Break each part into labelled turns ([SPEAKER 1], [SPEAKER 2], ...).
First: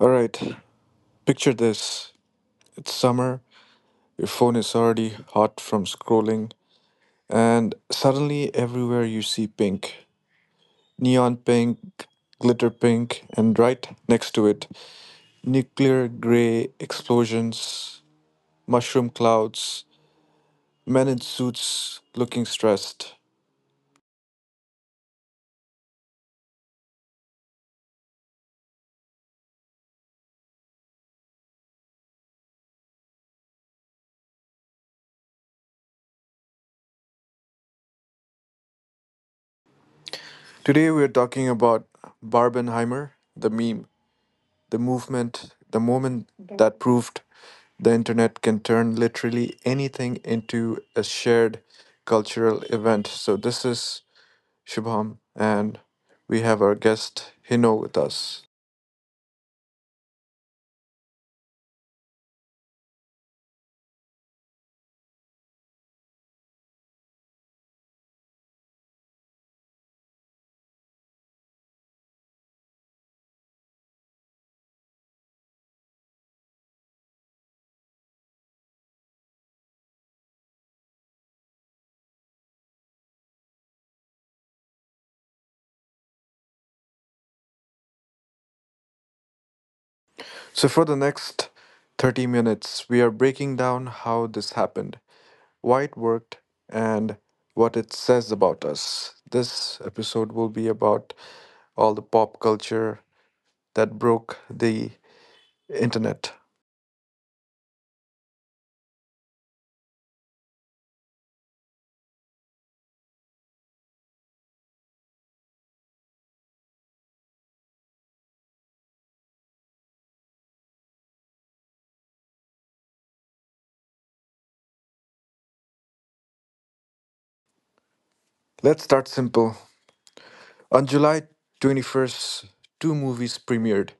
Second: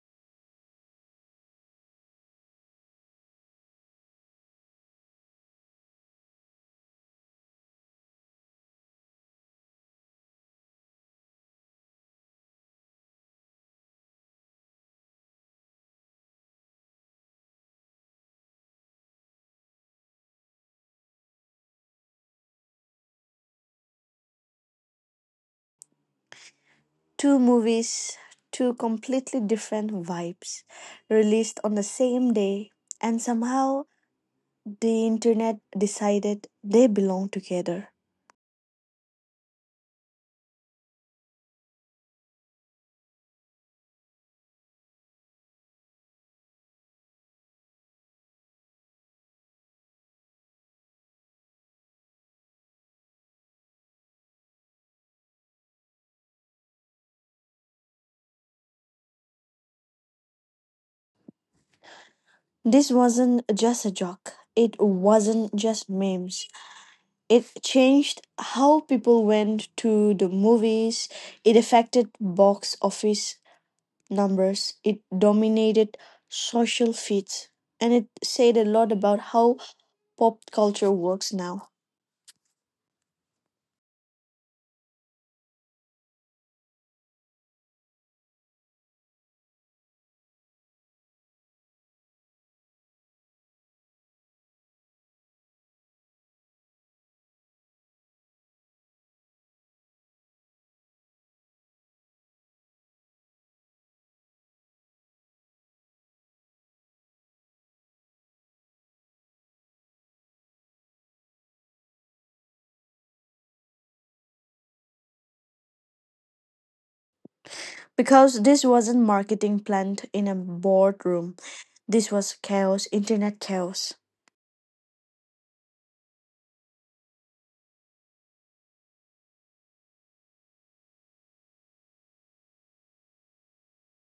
[SPEAKER 1] All right, picture this. It's summer, your phone is already hot from scrolling, and suddenly everywhere you see pink. Neon pink, glitter pink, and right next to it, nuclear gray explosions, mushroom clouds, men in suits looking stressed.
[SPEAKER 2] Two movies, two completely different vibes, released on the same day, and somehow the internet decided they belong together.
[SPEAKER 1] Today we're talking about Barbenheimer, the meme, the movement, the moment that proved the internet can turn literally anything into a shared cultural event. So this is Shubham, and we have our guest Hino with us.
[SPEAKER 2] This wasn't just a joke, it wasn't just memes. It changed how people went to the movies, it affected box office numbers, it dominated social feeds, and it said a lot about how pop culture works now.
[SPEAKER 1] So for the next 30 minutes, we are breaking down how this happened, why it worked, and what it says about us. This episode will be about all the pop culture that broke the internet.
[SPEAKER 2] Because this wasn't marketing planned in a boardroom. This was chaos, internet chaos.
[SPEAKER 1] Let's start simple. On July 21st, two movies premiered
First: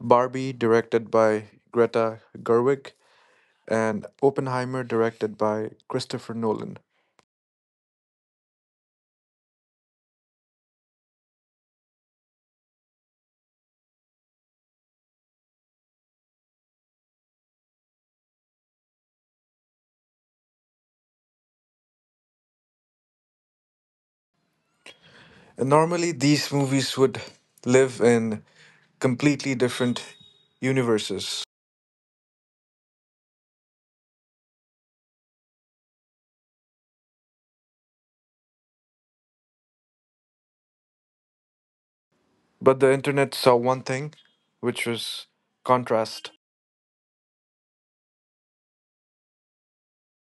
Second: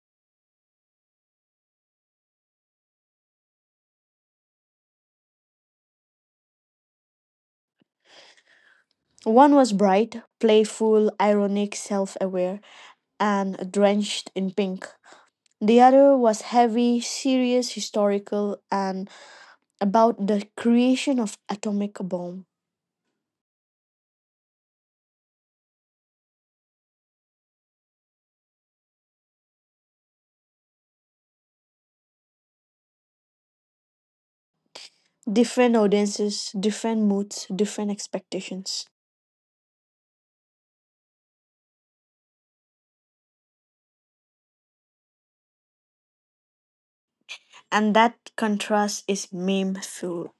[SPEAKER 1] Barbie, directed by Greta Gerwig, and Oppenheimer, directed by Christopher Nolan.
[SPEAKER 2] One was bright, playful, ironic, self aware, and drenched in pink. The other was heavy, serious, historical, and about the creation of atomic bomb.
[SPEAKER 1] And normally, these movies would live in completely different universes.
[SPEAKER 2] Different audiences, different moods, different expectations.
[SPEAKER 1] But the internet saw one thing, which was contrast.
[SPEAKER 2] And that contrast is meme fuel.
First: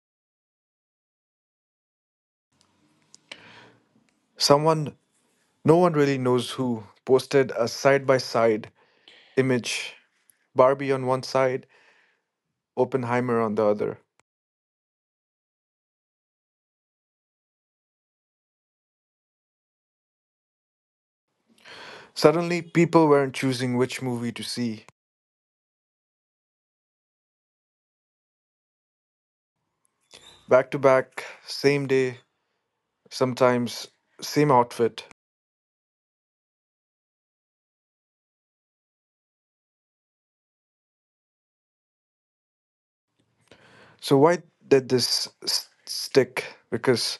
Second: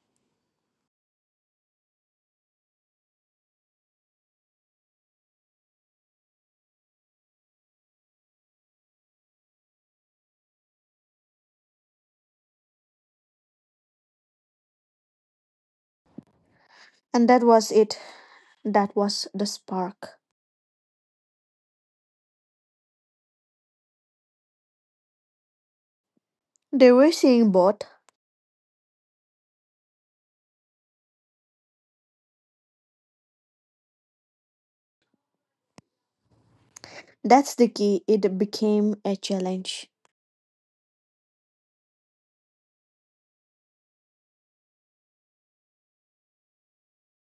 [SPEAKER 1] Someone, no one really knows who, posted a side by side image Barbie on one side, Oppenheimer on the other.
[SPEAKER 2] And that was it. That was the spark.
[SPEAKER 1] Suddenly, people weren't choosing which movie to see.
[SPEAKER 2] They were seeing both.
[SPEAKER 1] Back to back, same day, sometimes same outfit.
[SPEAKER 2] That's the key, it became a challenge.
[SPEAKER 1] So, why did this stick? Because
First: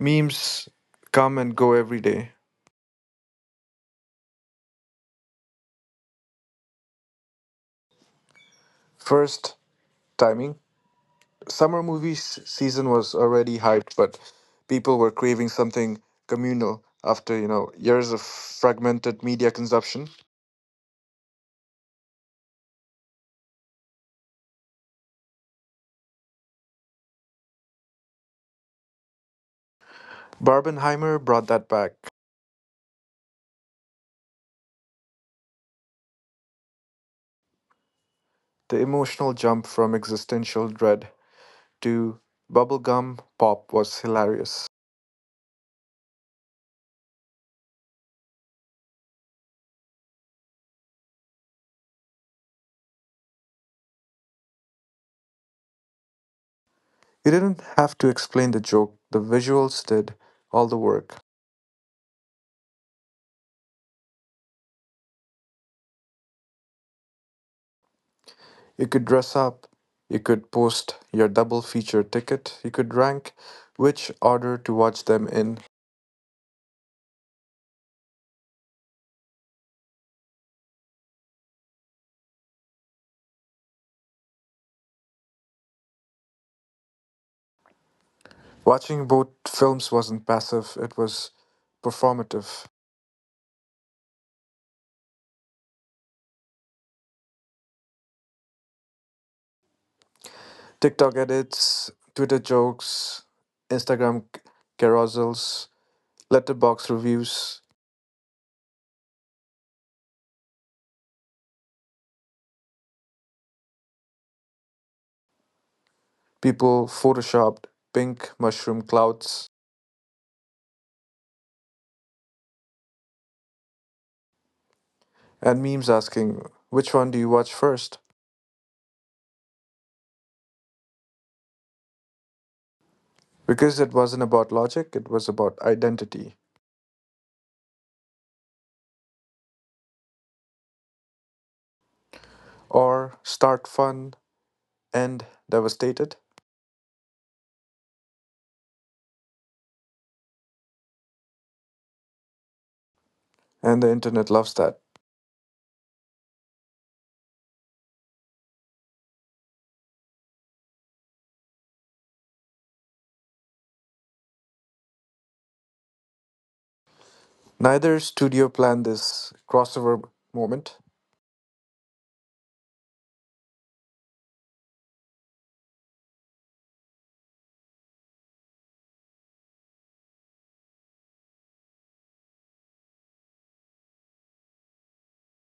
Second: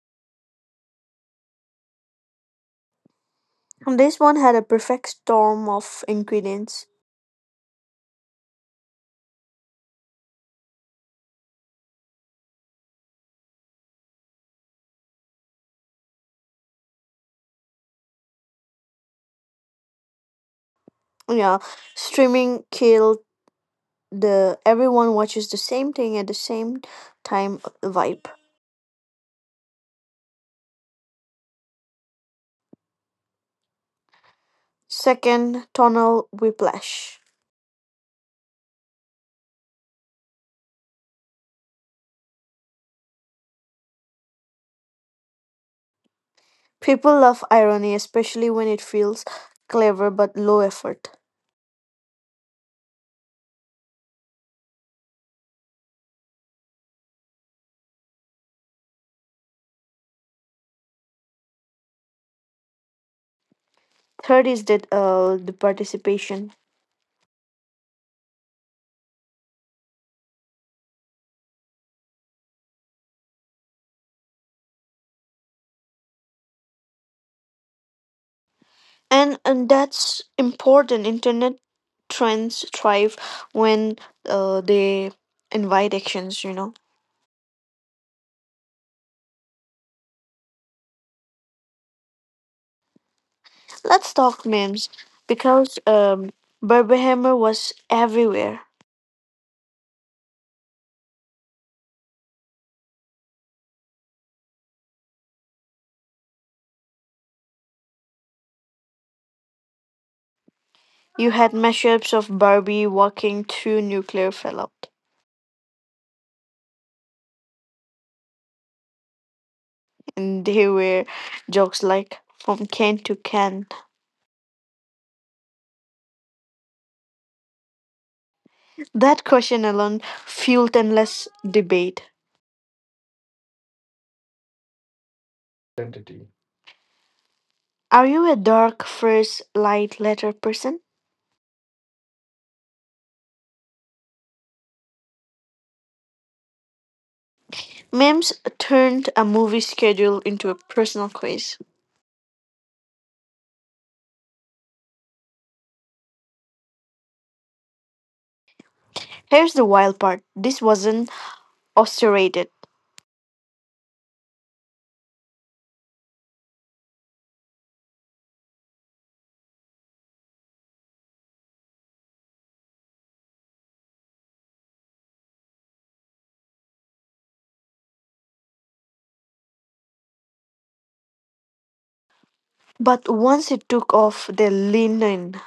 [SPEAKER 1] memes come and go every day.
[SPEAKER 2] And this one had a perfect storm of ingredients.
[SPEAKER 1] First, timing. Summer movie season was already hyped, but people were craving something communal after, you know, years of fragmented media consumption.
[SPEAKER 2] Yeah, streaming killed the everyone watches the same thing at the same time vibe.
[SPEAKER 1] Barbenheimer brought that back.
[SPEAKER 2] Second, tonal whiplash.
[SPEAKER 1] The emotional jump from existential dread to bubblegum pop was hilarious.
[SPEAKER 2] People love irony, especially when it feels clever but low effort.
[SPEAKER 1] You didn't have to explain the joke, the visuals did all the work.
[SPEAKER 2] Third is that the participation.
[SPEAKER 1] You could dress up, you could post your double feature ticket, you could rank which order to watch them in.
[SPEAKER 2] And that's important, internet trends thrive when they invite actions.
[SPEAKER 1] Watching both films wasn't passive, it was performative.
[SPEAKER 2] Let's talk memes because Barbenheimer was everywhere.
[SPEAKER 1] TikTok edits, Twitter jokes, Instagram carousels, letterbox reviews,
[SPEAKER 2] You had mashups of Barbie walking through nuclear fallout,
[SPEAKER 1] people photoshopped pink mushroom clouds
[SPEAKER 2] and they were jokes like from can to can.
[SPEAKER 1] and memes asking, which one do you watch first?
[SPEAKER 2] That question alone fueled endless debate.
[SPEAKER 1] Because it wasn't about logic, it was about identity.
[SPEAKER 2] Are you a dark first light letter person?
[SPEAKER 1] Or start fun, end devastated,
[SPEAKER 2] Memes turned a movie schedule into a personal quiz.
[SPEAKER 1] and the internet loves that.
[SPEAKER 2] Here's the wild part, this wasn't orchestrated,
[SPEAKER 1] Neither studio planned this crossover moment.
[SPEAKER 2] but once it took off, they leaned in.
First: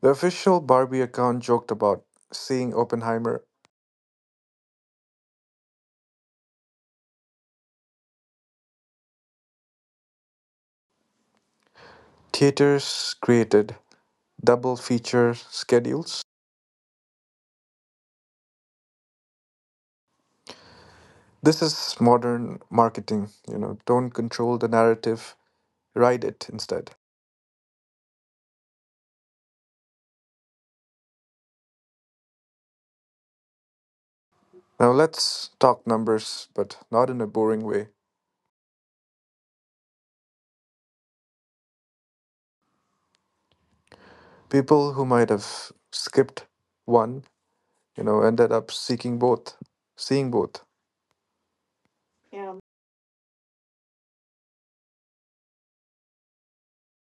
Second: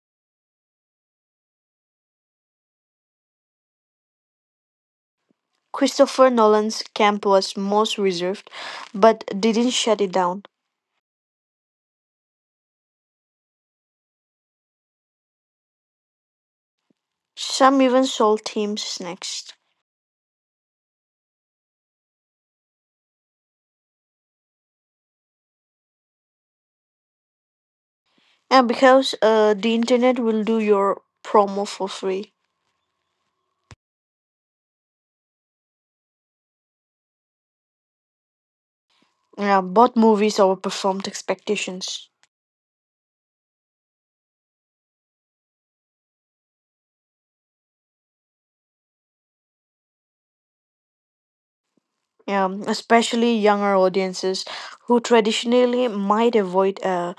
[SPEAKER 1] The official Barbie account joked about seeing Oppenheimer.
[SPEAKER 2] Christopher Nolan's camp was most reserved, but didn't shut it down.
[SPEAKER 1] Theaters created double feature schedules.
[SPEAKER 2] Some even sold teams snacks.
[SPEAKER 1] This is modern marketing, you know, don't control the narrative, ride it instead.
[SPEAKER 2] And because the internet will do your promo for free.
[SPEAKER 1] Now let's talk numbers, but not in a boring way.
[SPEAKER 2] Yeah, both movies overperformed expectations.
[SPEAKER 1] People who might have skipped one, you know, ended up seeking both, seeing both.
[SPEAKER 2] Yeah,
[SPEAKER 1] Yeah.
[SPEAKER 2] especially younger audiences who traditionally might avoid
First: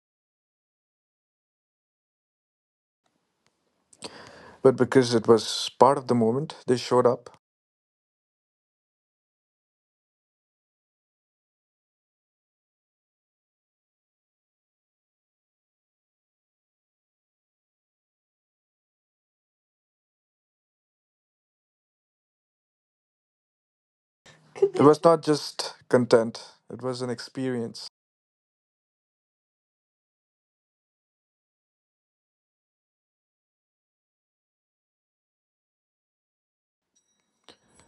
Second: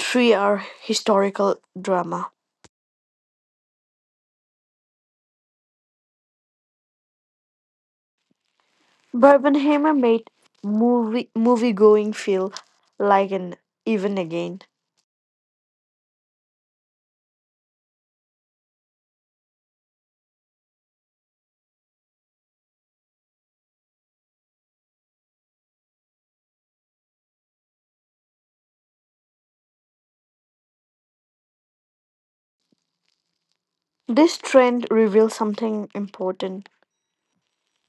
[SPEAKER 2] 3 hour historical drama.
[SPEAKER 1] But because it was part of the moment, they showed up.
[SPEAKER 2] Barbenheimer made movie going feel like an even again.
[SPEAKER 1] It was not just content, it was an experience.
[SPEAKER 2] This trend reveals something important.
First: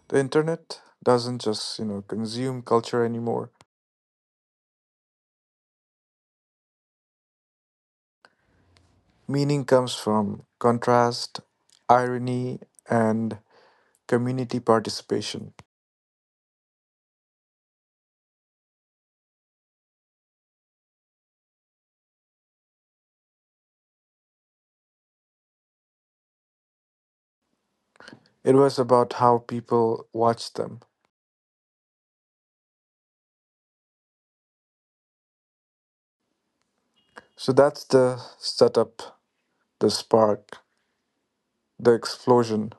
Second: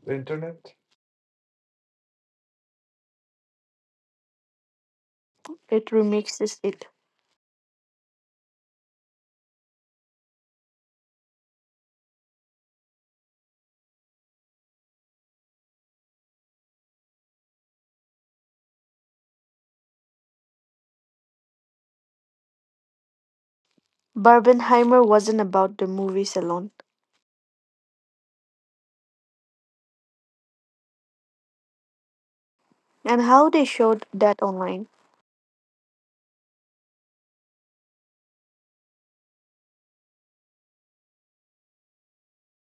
[SPEAKER 1] The internet doesn't just, you know, consume culture anymore.
[SPEAKER 2] It remixes it.
[SPEAKER 1] Meaning comes from contrast, irony, and community participation.
[SPEAKER 2] Barbenheimer wasn't about the movies alone,
[SPEAKER 1] It was about how people watched them.
[SPEAKER 2] and how they showed that online.
[SPEAKER 1] So that's the setup, the spark, the explosion.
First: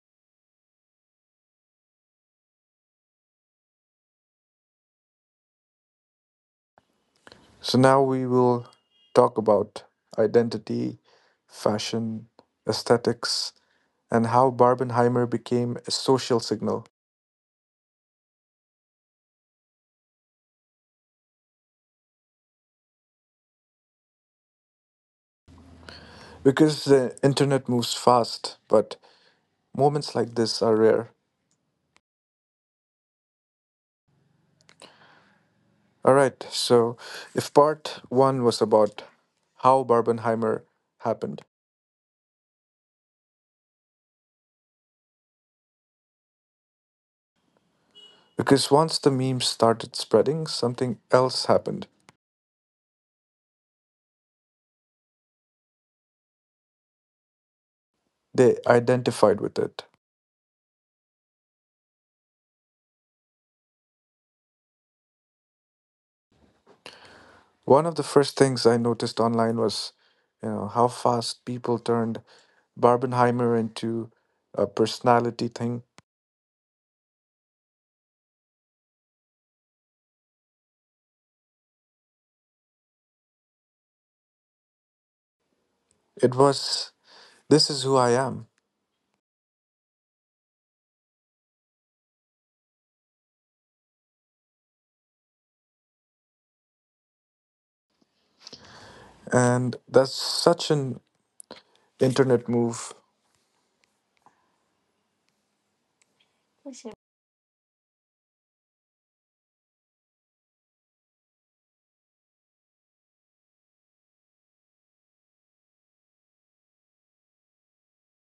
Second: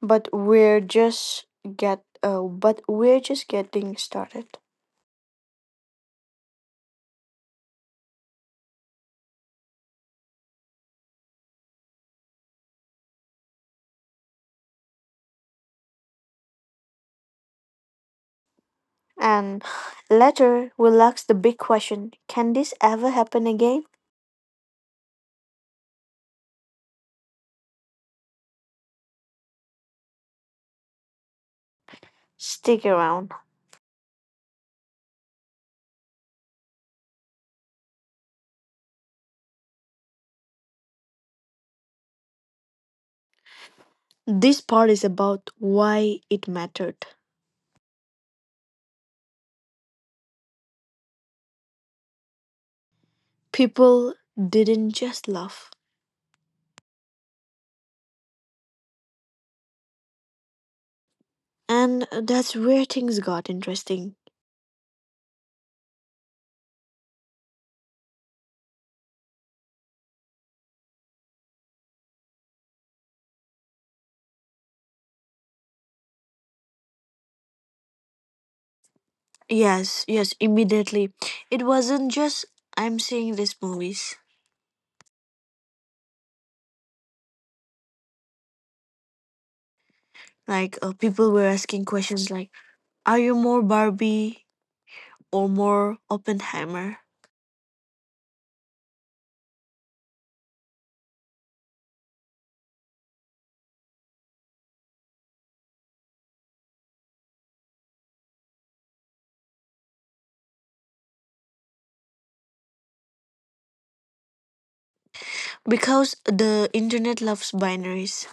[SPEAKER 2] But we're just getting started.
[SPEAKER 1] So now we will talk about identity, fashion, aesthetics, and how Barbenheimer became a social signal.
[SPEAKER 2] And later we'll ask the big question, can this ever happen again?
[SPEAKER 1] Because the internet moves fast, but moments like this are rare.
[SPEAKER 2] Stick around.
[SPEAKER 1] All right, so if part one was about how Barbenheimer happened.
[SPEAKER 2] This part is about why it mattered.
[SPEAKER 1] Because once the memes started spreading, something else happened.
[SPEAKER 2] People didn't just laugh.
[SPEAKER 1] They identified with it.
[SPEAKER 2] And that's where things got interesting.
[SPEAKER 1] One of the first things I noticed online was, you know, how fast people turned Barbenheimer into a personality thing.
[SPEAKER 2] Yes, yes, immediately. It wasn't just I'm seeing these movies.
[SPEAKER 1] It was this is who I am,
[SPEAKER 2] Like, people were asking questions like, "Are you more Barbie or more Oppenheimer?"
[SPEAKER 1] and that's such an internet move.
[SPEAKER 2] Because the internet loves binaries,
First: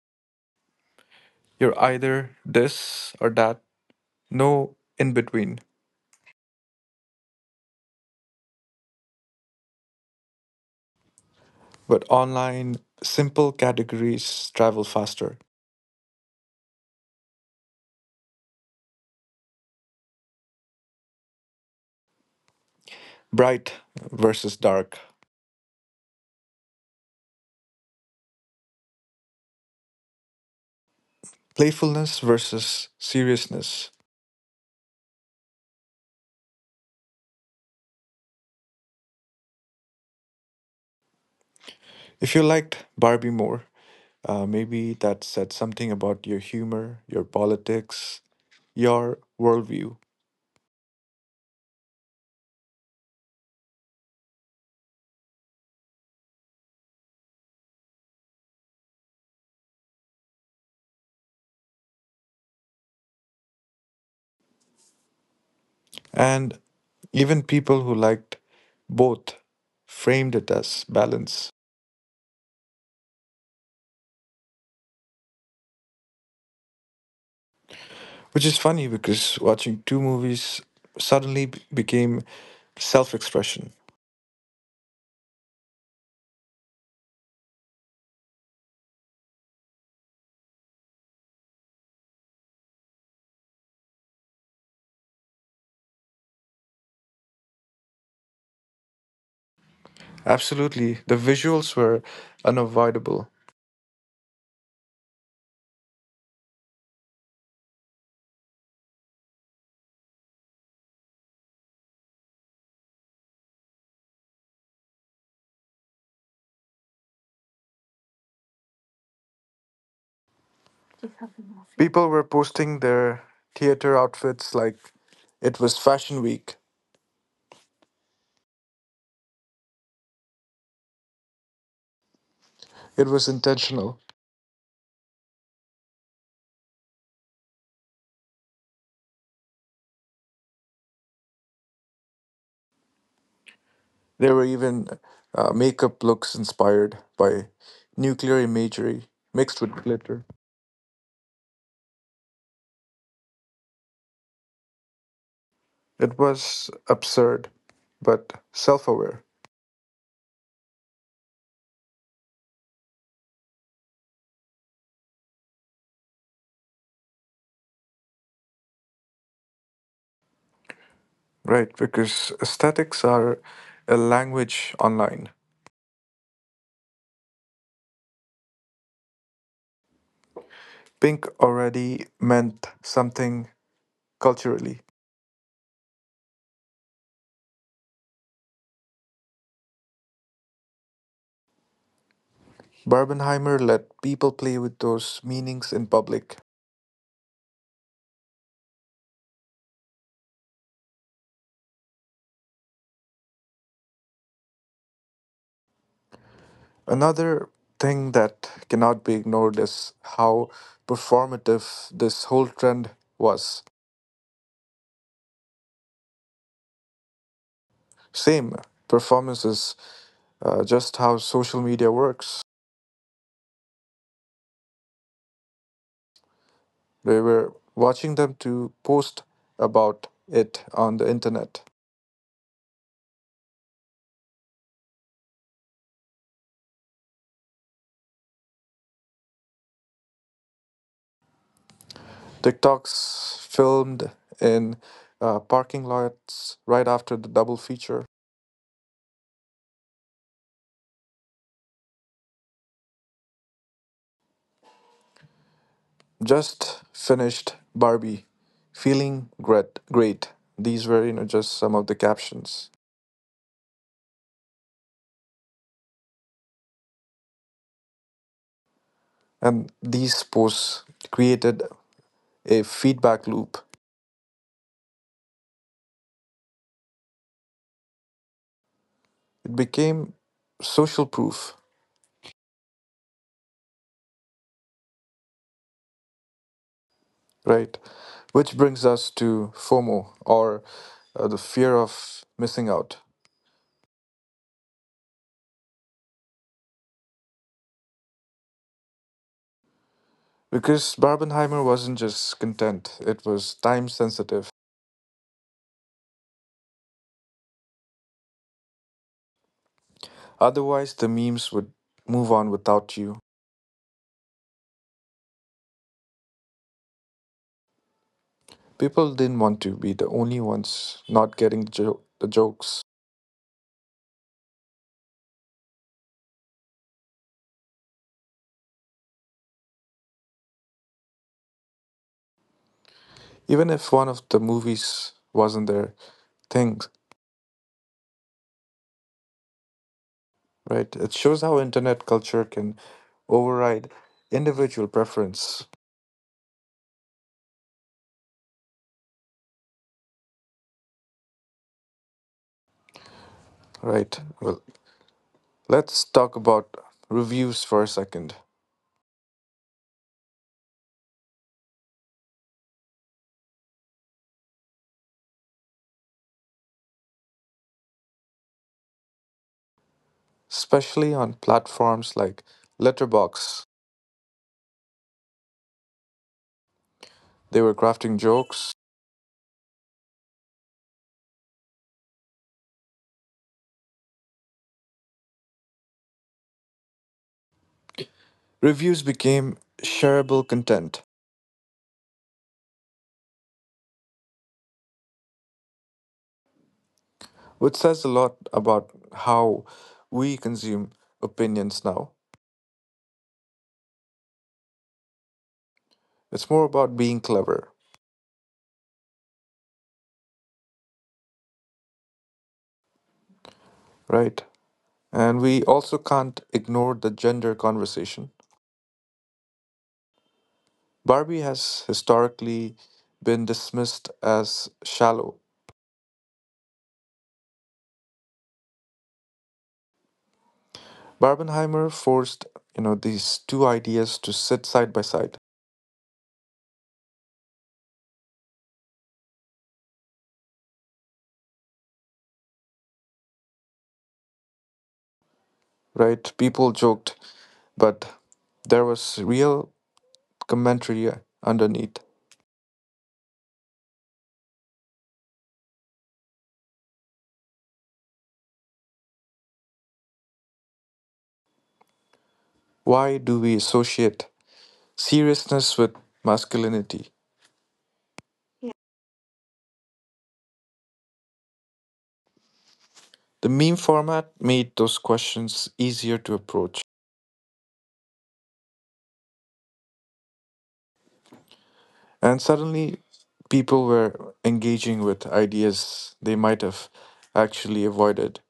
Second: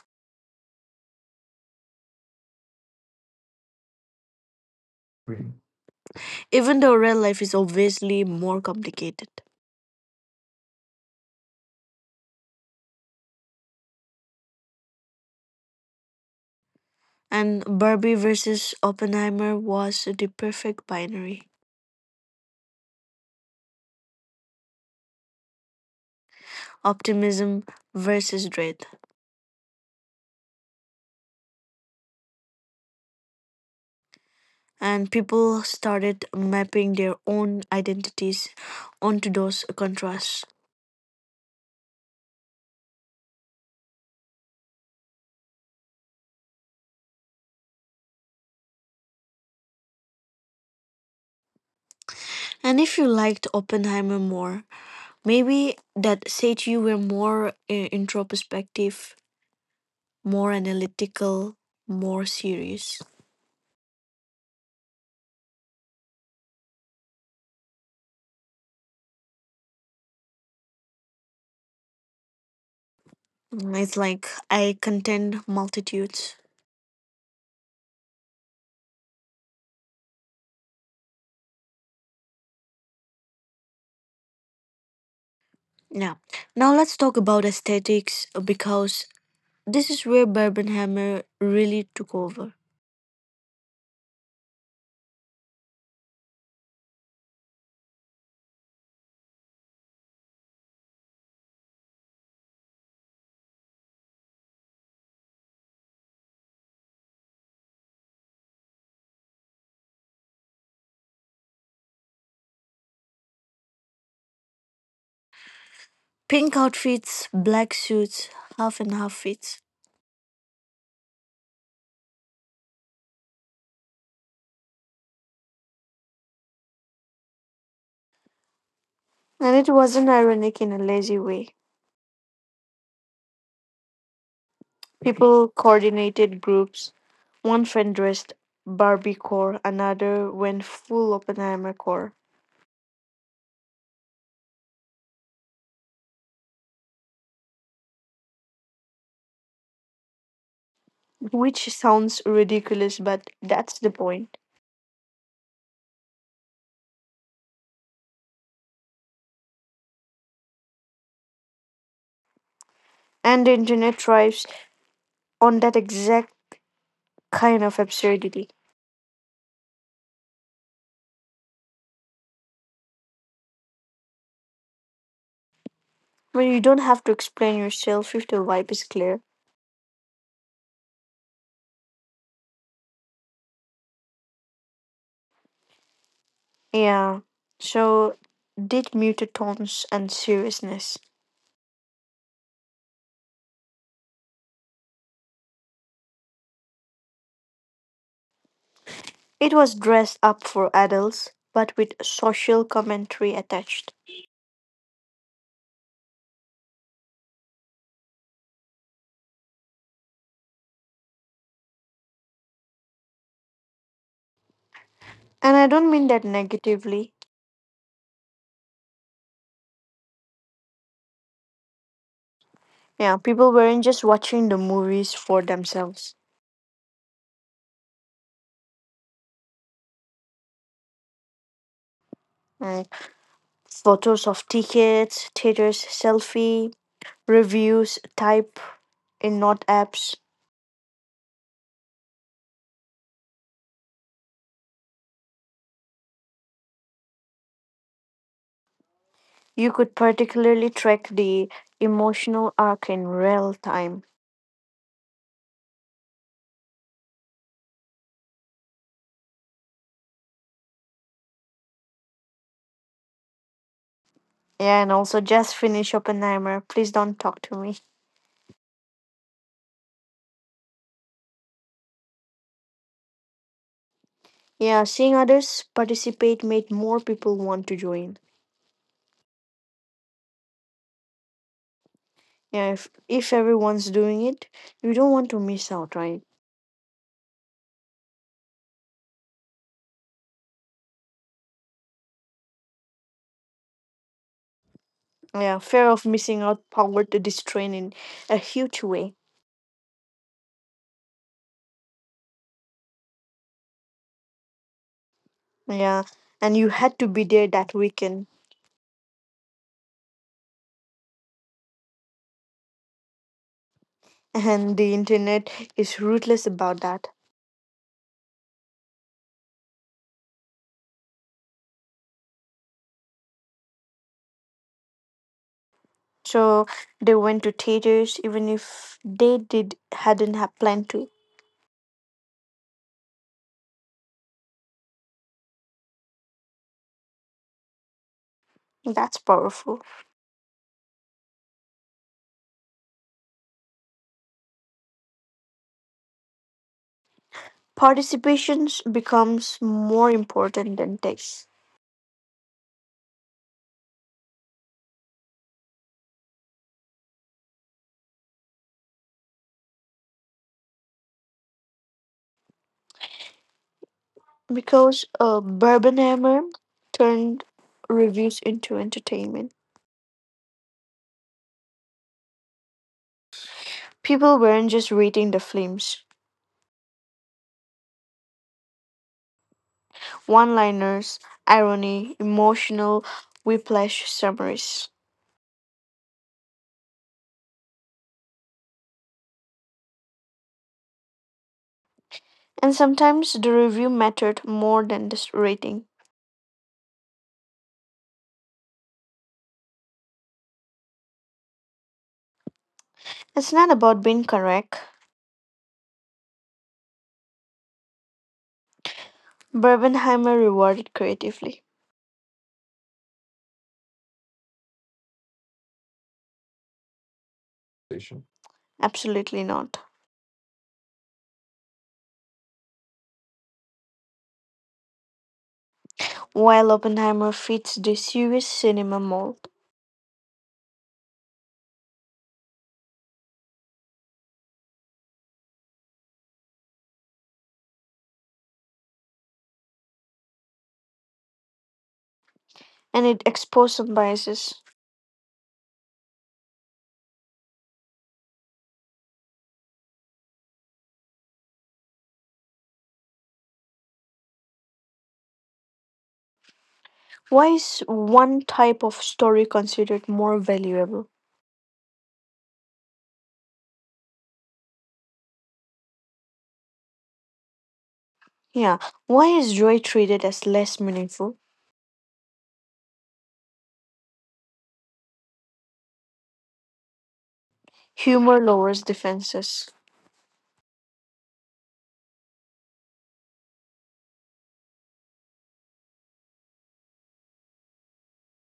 [SPEAKER 1] You're either this or that, no in between.
[SPEAKER 2] even though real life is obviously more complicated.
[SPEAKER 1] But online, simple categories travel faster.
[SPEAKER 2] And Barbie versus Oppenheimer was the perfect binary.
[SPEAKER 1] Bright versus dark,
[SPEAKER 2] Optimism versus dread.
[SPEAKER 1] playfulness versus seriousness.
[SPEAKER 2] And people started mapping their own identities onto those contrasts.
[SPEAKER 1] If you liked Barbie more, maybe that said something about your humor, your politics, your worldview.
[SPEAKER 2] And if you liked Oppenheimer more, maybe that said you were more introspective, more analytical, more serious.
[SPEAKER 1] And even people who liked both framed it as balance,
[SPEAKER 2] Mm, it's like I contend multitudes.
[SPEAKER 1] which is funny because watching two movies suddenly became self expression.
[SPEAKER 2] Yeah. Now let's talk about aesthetics, because this is where Barbenheimer really took over.
[SPEAKER 1] Absolutely. The visuals were unavoidable.
[SPEAKER 2] Pink outfits, black suits, half and half fits.
[SPEAKER 1] People were posting their theater outfits like it was fashion week.
[SPEAKER 2] And it wasn't ironic in a lazy way.
[SPEAKER 1] It was intentional.
[SPEAKER 2] People coordinated groups. One friend dressed Barbie core, another went full Oppenheimer core,
[SPEAKER 1] There were even makeup looks inspired by nuclear imagery mixed with glitter.
[SPEAKER 2] which sounds ridiculous, but that's the point.
[SPEAKER 1] It was absurd, but self aware,
[SPEAKER 2] And the internet thrives on that exact kind of absurdity,
[SPEAKER 1] right? Because aesthetics are a language online.
[SPEAKER 2] where you don't have to explain yourself if the vibe is clear.
[SPEAKER 1] Pink already meant something culturally.
[SPEAKER 2] Yeah, so did muted tones and seriousness.
[SPEAKER 1] Barbenheimer let people play with those meanings in public.
[SPEAKER 2] It was dressed up for adults, but with social commentary attached.
[SPEAKER 1] Another thing that cannot be ignored is how performative this whole trend was.
[SPEAKER 2] And I don't mean that negatively.
[SPEAKER 1] Same performances. Just how social media works.
[SPEAKER 2] Yeah, people weren't just watching the movies for themselves.
[SPEAKER 1] We were watching them to post about it on the internet.
[SPEAKER 2] Like photos of tickets, theaters, selfie, reviews, type in not apps.
[SPEAKER 1] TikToks filmed in parking lots right after the double feature.
[SPEAKER 2] You could particularly track the emotional arc in real time.
[SPEAKER 1] Just finished Barbie, feeling great. Great. These were, you know, just some of the captions,
[SPEAKER 2] Yeah, and also just finish Oppenheimer. Please don't talk to me.
[SPEAKER 1] and these posts created a feedback loop.
[SPEAKER 2] Yeah, seeing others participate made more people want to join.
[SPEAKER 1] It became social proof,
[SPEAKER 2] Yeah, if everyone's doing it, you don't want to miss out, right?
[SPEAKER 1] right? Which brings us to FOMO or the fear of missing out.
[SPEAKER 2] Yeah, fear of missing out powered the this train in a huge way.
[SPEAKER 1] Because Barbenheimer wasn't just content, it was time sensitive.
[SPEAKER 2] Yeah, and you had to be there that weekend,
[SPEAKER 1] Otherwise, the memes would move on without you.
[SPEAKER 2] and the internet is ruthless about that.
[SPEAKER 1] People didn't want to be the only ones not getting the, the jokes.
[SPEAKER 2] So they went to theaters even if they did hadn't have planned to.
[SPEAKER 1] Even if one of the movies wasn't their thing,
[SPEAKER 2] That's powerful.
[SPEAKER 1] right? It shows how internet culture can override individual preference,
[SPEAKER 2] Participations becomes more important than text
[SPEAKER 1] right? Well, let's talk about reviews for a second.
[SPEAKER 2] because Barbenheimer turned reviews into entertainment.
[SPEAKER 1] Especially on platforms like Letterbox.
[SPEAKER 2] People weren't just reading the films.
[SPEAKER 1] They were crafting jokes.
[SPEAKER 2] One liners, irony, emotional whiplash summaries.
[SPEAKER 1] Reviews became shareable content,
[SPEAKER 2] And sometimes the review mattered more than the rating.
[SPEAKER 1] which says a lot about how we consume opinions now.
[SPEAKER 2] It's not about being correct.
[SPEAKER 1] It's more about being clever,
[SPEAKER 2] Barbenheimer rewarded creatively.
[SPEAKER 1] right? And we also can't ignore the gender conversation.
[SPEAKER 2] Absolutely not.
[SPEAKER 1] Barbie has historically been dismissed as shallow.
[SPEAKER 2] While Oppenheimer fits the serious cinema mold,
[SPEAKER 1] Barbenheimer forced, you know, these two ideas to sit side by side,
[SPEAKER 2] and it exposes some biases.
[SPEAKER 1] right? People joked but there was real commentary underneath.
[SPEAKER 2] Why is one type of story considered more valuable?
[SPEAKER 1] Why do we associate seriousness with masculinity? Yeah.
[SPEAKER 2] Yeah, why is joy treated as less meaningful?
[SPEAKER 1] The meme format made those questions easier to approach,
[SPEAKER 2] Humor lowers defenses.
[SPEAKER 1] and suddenly people were engaging with ideas they might have actually avoided.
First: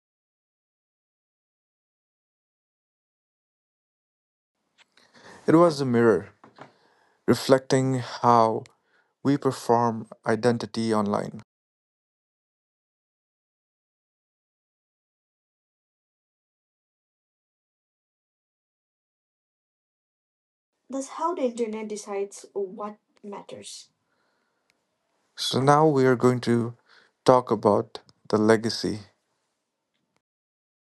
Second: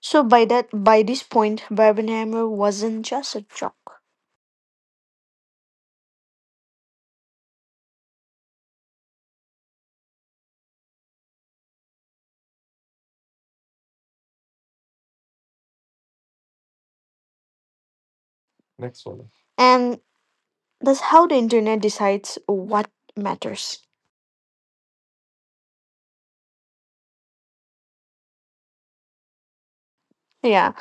[SPEAKER 2] So by that, by this point, Barbenheimer wasn't just a joke.
[SPEAKER 1] It was a mirror reflecting how we perform identity online.
[SPEAKER 2] And that's
[SPEAKER 1] That's
[SPEAKER 2] how
[SPEAKER 1] how
[SPEAKER 2] the
[SPEAKER 1] the
[SPEAKER 2] internet
[SPEAKER 1] internet
[SPEAKER 2] decides
[SPEAKER 1] decides
[SPEAKER 2] what
[SPEAKER 1] what
[SPEAKER 2] matters.
[SPEAKER 1] matters. So now we are going to talk about the legacy
[SPEAKER 2] Yeah,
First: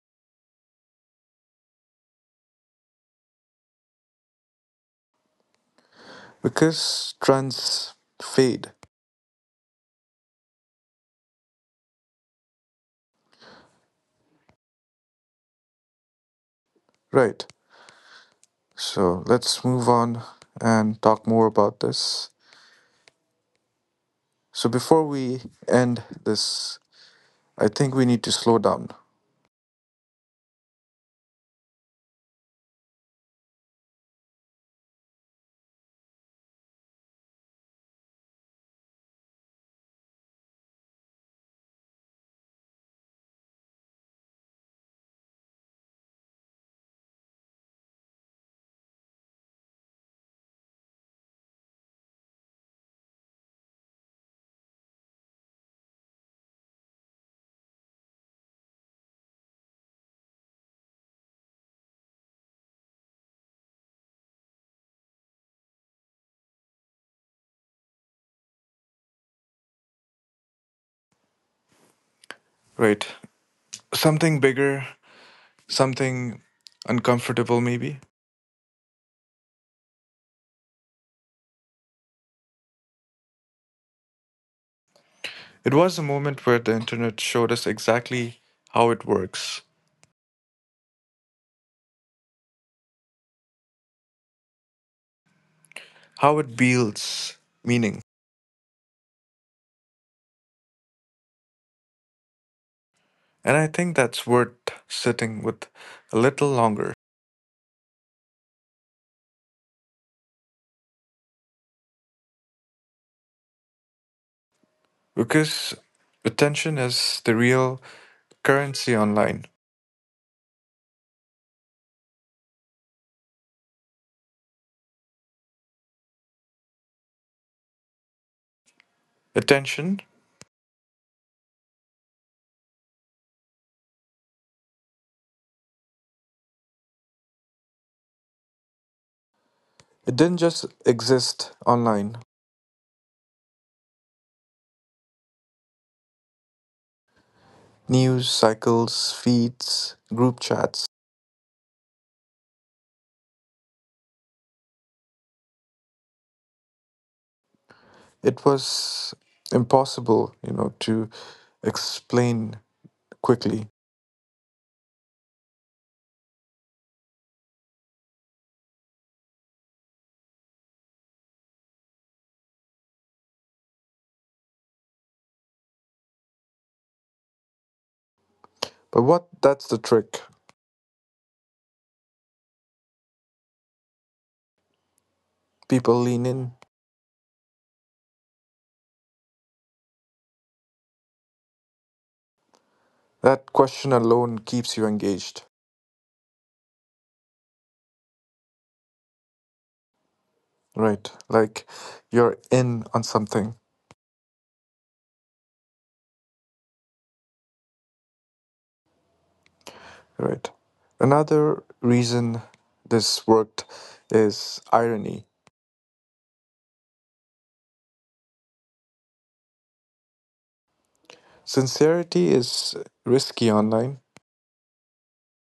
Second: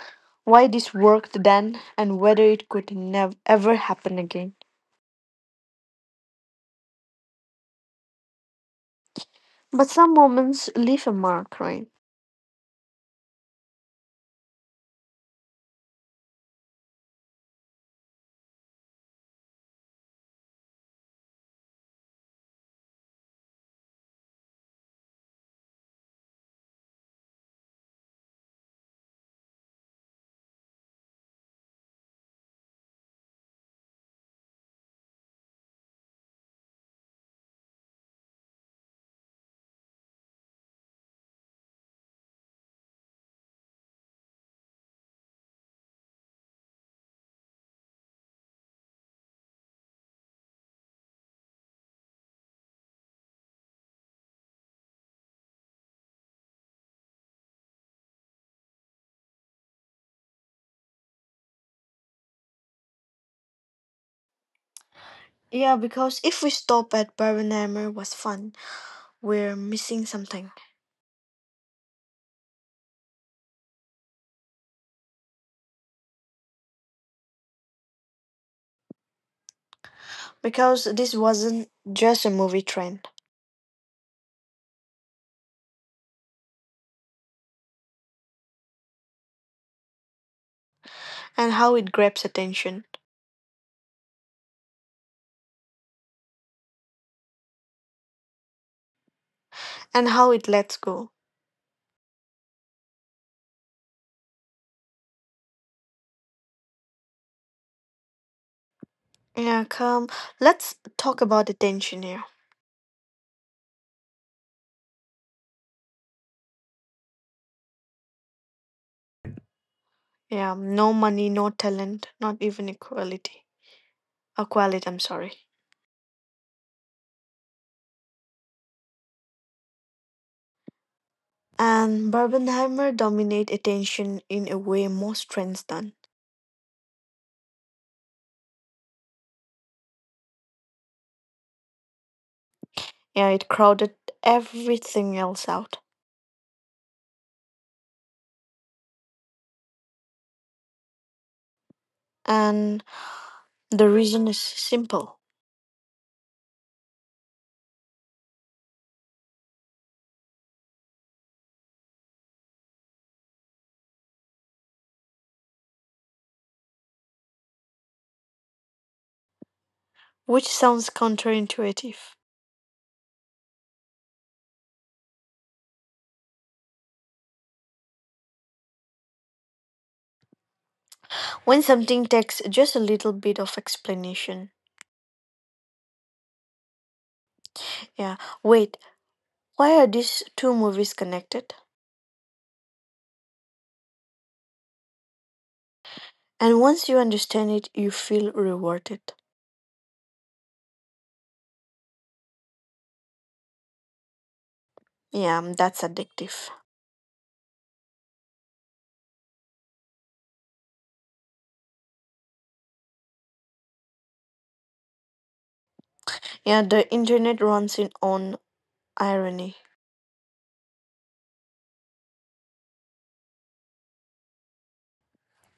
[SPEAKER 2] why this worked then and whether it could never ever happen again.
[SPEAKER 1] because trends fade,
[SPEAKER 2] But some moments leave a mark, right?
[SPEAKER 1] right? So let's move on and talk more about this. So before we end this, I think we need to slow down,
[SPEAKER 2] Yeah, because if we stop at Barbenheimer was fun, we're missing something.
[SPEAKER 1] right? Something bigger, something uncomfortable, maybe.
[SPEAKER 2] Because this wasn't just a movie trend,
[SPEAKER 1] It was a moment where the internet showed us exactly how it works,
[SPEAKER 2] and how it grabs attention,
[SPEAKER 1] how it builds meaning.
[SPEAKER 2] and how it lets go.
[SPEAKER 1] And I think that's worth sitting with a little longer.
[SPEAKER 2] Yeah, come. Let's talk about attention here.
[SPEAKER 1] Because attention is the real currency online.
[SPEAKER 2] Yeah, no money, no talent, not even equality. Equality, I'm sorry.
[SPEAKER 1] Attention,
[SPEAKER 2] And Barbenheimer dominate attention in a way most trends done.
[SPEAKER 1] it didn't just exist online.
[SPEAKER 2] Yeah, it crowded everything else out.
[SPEAKER 1] News cycles, feeds, group chats.
[SPEAKER 2] And the reason is simple,
[SPEAKER 1] It was impossible, you know, to explain quickly.
[SPEAKER 2] which sounds counterintuitive.
[SPEAKER 1] But what that's the trick.
[SPEAKER 2] When something takes just a little bit of explanation,
[SPEAKER 1] People lean in.
[SPEAKER 2] yeah, wait, why are these two movies connected?
[SPEAKER 1] That question alone keeps you engaged,
[SPEAKER 2] And once you understand it, you feel rewarded.
[SPEAKER 1] right? Like you're in on something,
[SPEAKER 2] Yeah, mm, that's addictive.
[SPEAKER 1] right? Another reason this worked is irony.
[SPEAKER 2] Yeah, the internet runs in on irony.
[SPEAKER 1] Sincerity is risky online.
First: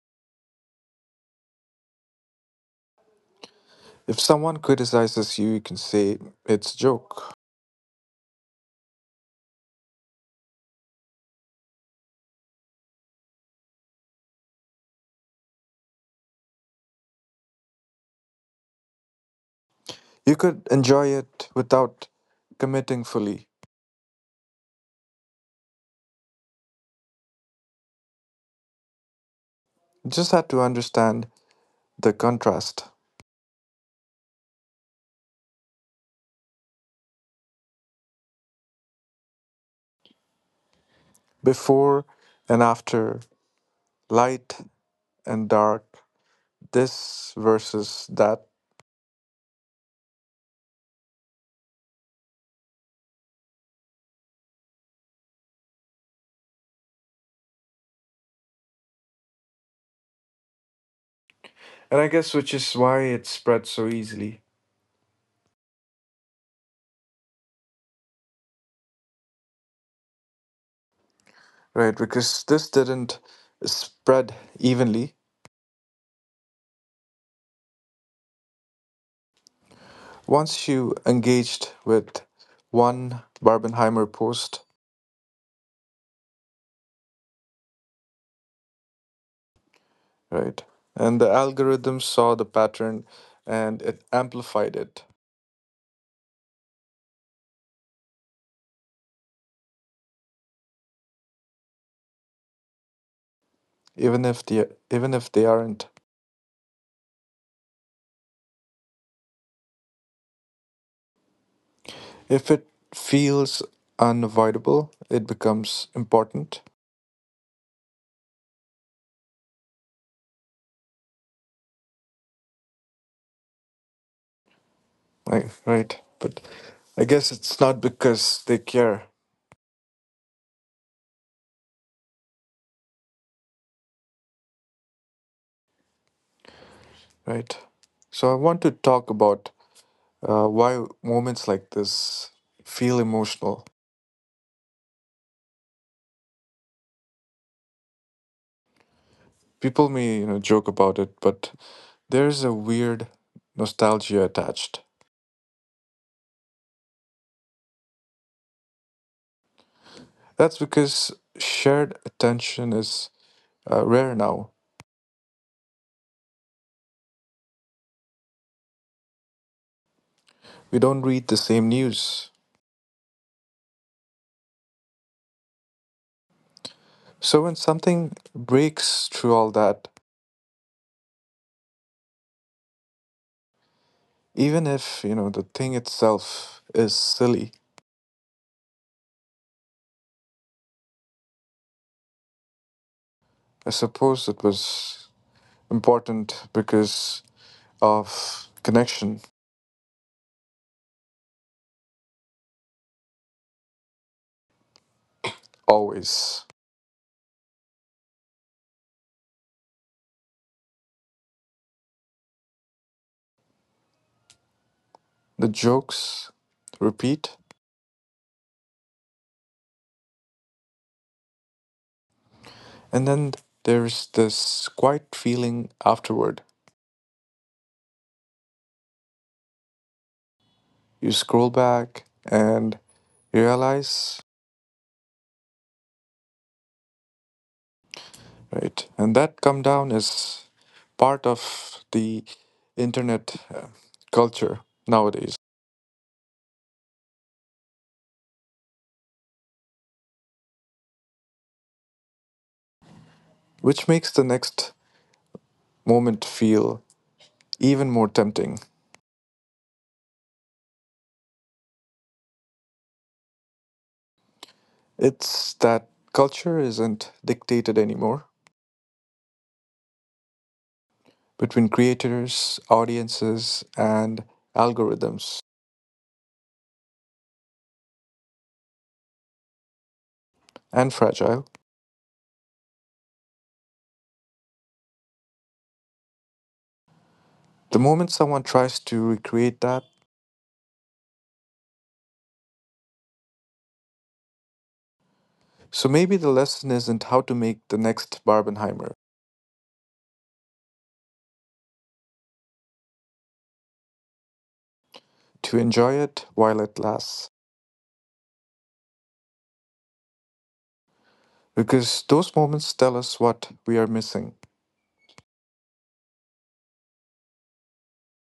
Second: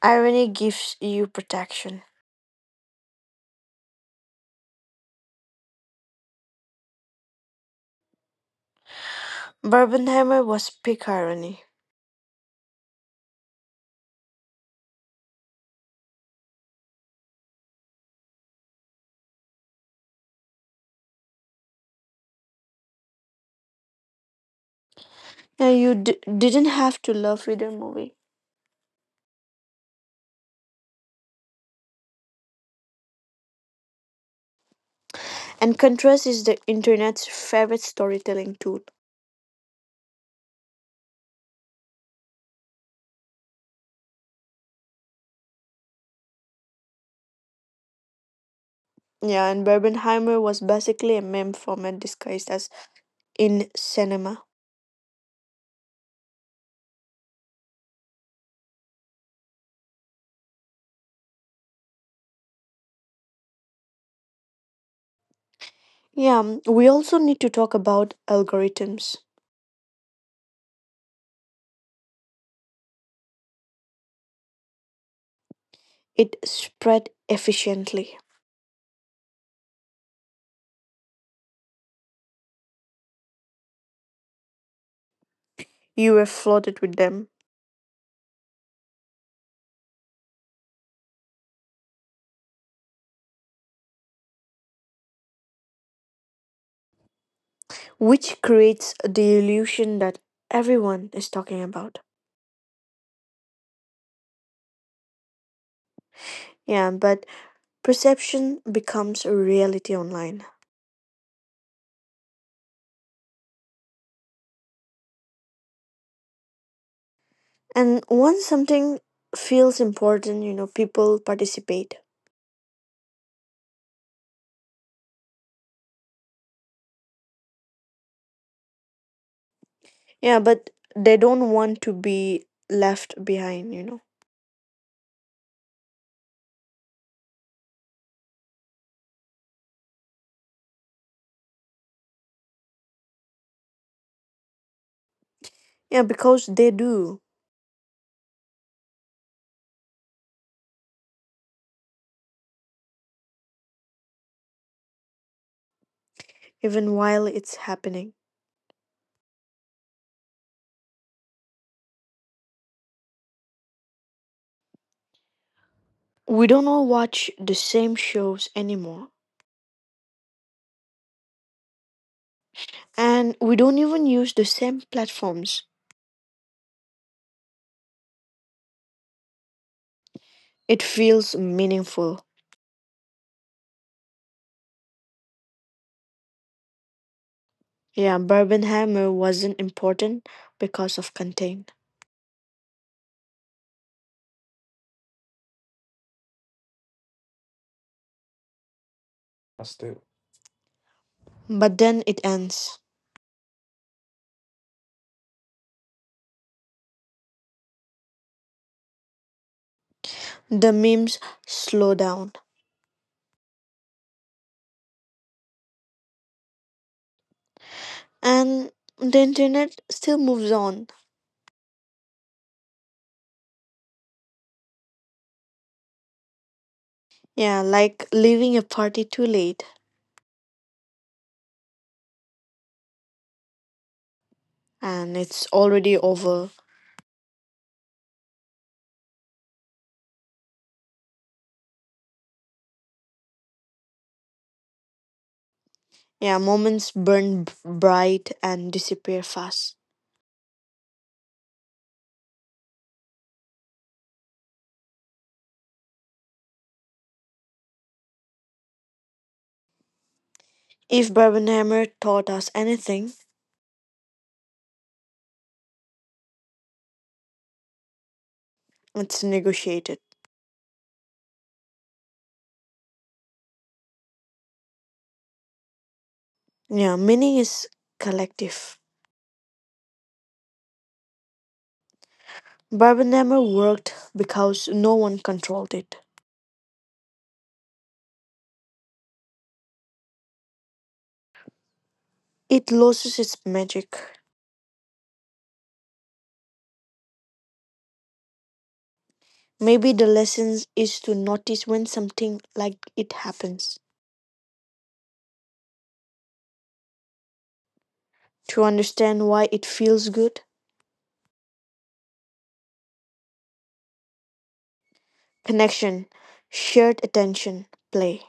[SPEAKER 2] Irony gives you protection.
[SPEAKER 1] If someone criticizes you, you can say it's a joke.
[SPEAKER 2] Barbenheimer was peak irony.
[SPEAKER 1] You could enjoy it without committing fully.
[SPEAKER 2] Yeah, you didn't have to love either movie.
[SPEAKER 1] You just had to understand the contrast.
[SPEAKER 2] And contrast is the internet's favorite storytelling tool.
[SPEAKER 1] Before and after, light and dark, this versus that.
[SPEAKER 2] Yeah, and Barbenheimer was basically a meme format disguised as in cinema.
[SPEAKER 1] And I guess which is why it spread so easily.
[SPEAKER 2] Yeah, mm, we also need to talk about algorithms.
[SPEAKER 1] Right, because this didn't spread evenly.
[SPEAKER 2] It spread efficiently.
[SPEAKER 1] Once you engaged with one Barbenheimer post,
[SPEAKER 2] You were flooded with them,
[SPEAKER 1] right. And the algorithm saw the pattern and it amplified it,
[SPEAKER 2] which creates the illusion that everyone is talking about.
[SPEAKER 1] even if they aren't.
[SPEAKER 2] Yeah, but perception becomes a reality online.
[SPEAKER 1] If it feels unavoidable, it becomes important.
[SPEAKER 2] And once something feels important, you know, people participate.
[SPEAKER 1] Right. But I guess it's not because they care,
[SPEAKER 2] Yeah, but they don't want to be left behind, you know.
[SPEAKER 1] right? So I want to talk about why moments like this feel emotional.
[SPEAKER 2] Yeah, because they do,
[SPEAKER 1] People may, you know, joke about it, but there's a weird nostalgia attached.
[SPEAKER 2] even while it's happening.
[SPEAKER 1] That's because shared attention is rare now.
[SPEAKER 2] We don't all watch the same shows anymore,
[SPEAKER 1] We don't read the same news.
[SPEAKER 2] and we don't even use the same platforms.
[SPEAKER 1] So when something breaks through all that,
[SPEAKER 2] It feels meaningful.
[SPEAKER 1] even if, you know, the thing itself is silly,
[SPEAKER 2] Yeah, Barbenheimer wasn't important because of content.
[SPEAKER 1] I suppose it was important because of connection
[SPEAKER 2] But then it ends.
[SPEAKER 1] always.
[SPEAKER 2] The memes slow down.
[SPEAKER 1] The jokes repeat,
[SPEAKER 2] And the internet still moves on.
[SPEAKER 1] and then there's this quiet feeling afterward.
[SPEAKER 2] Yeah, like leaving a party too late
[SPEAKER 1] You scroll back and you realize
[SPEAKER 2] and it's already over.
[SPEAKER 1] right? And that come down is part of the internet culture nowadays,
[SPEAKER 2] Yeah, moments burn bright and disappear fast.
[SPEAKER 1] which makes the next moment feel even more tempting.
[SPEAKER 2] If Barbenheimer taught us anything,
[SPEAKER 1] It's that culture isn't dictated anymore
[SPEAKER 2] it's negotiated.
[SPEAKER 1] between creators, audiences, and algorithms,
[SPEAKER 2] Yeah, meaning is collective.
[SPEAKER 1] and fragile.
[SPEAKER 2] Barbenheimer worked because no one controlled it.
[SPEAKER 1] The moment someone tries to recreate that,
[SPEAKER 2] It loses its magic.
[SPEAKER 1] so maybe the lesson isn't how to make the next Barbenheimer,
[SPEAKER 2] Maybe the lesson is to notice when something like it happens,
[SPEAKER 1] to enjoy it while it lasts.
[SPEAKER 2] to understand why it feels good.
[SPEAKER 1] Because those moments tell us what we are missing.
[SPEAKER 2] Connection, shared attention, play.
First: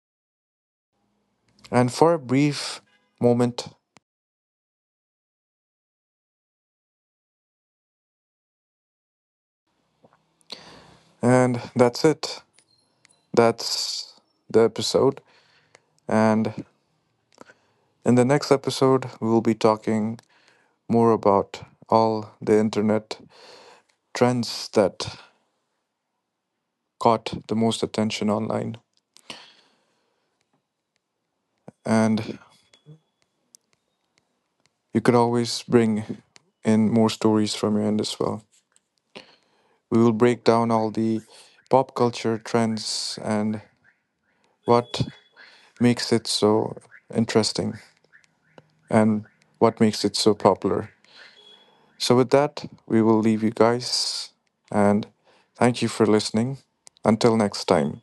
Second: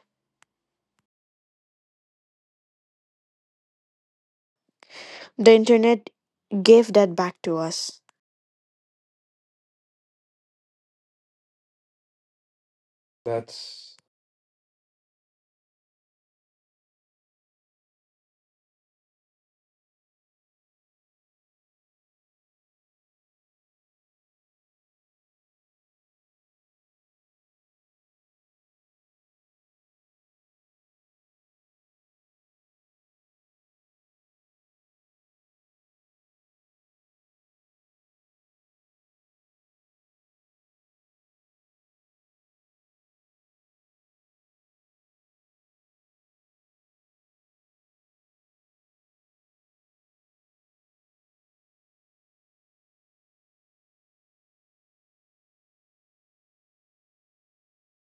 [SPEAKER 1] And for a brief moment,
[SPEAKER 2] The internet gave that back to us.
[SPEAKER 1] and that's it. That's the episode. And in the next episode, we'll be talking more about all the internet trends that caught the most attention online. And you could always bring in more stories from your end as well. We will break down all the pop culture trends and what makes it so interesting. And what makes it so popular. So, with that, we will leave you guys and thank you for listening. Until next time.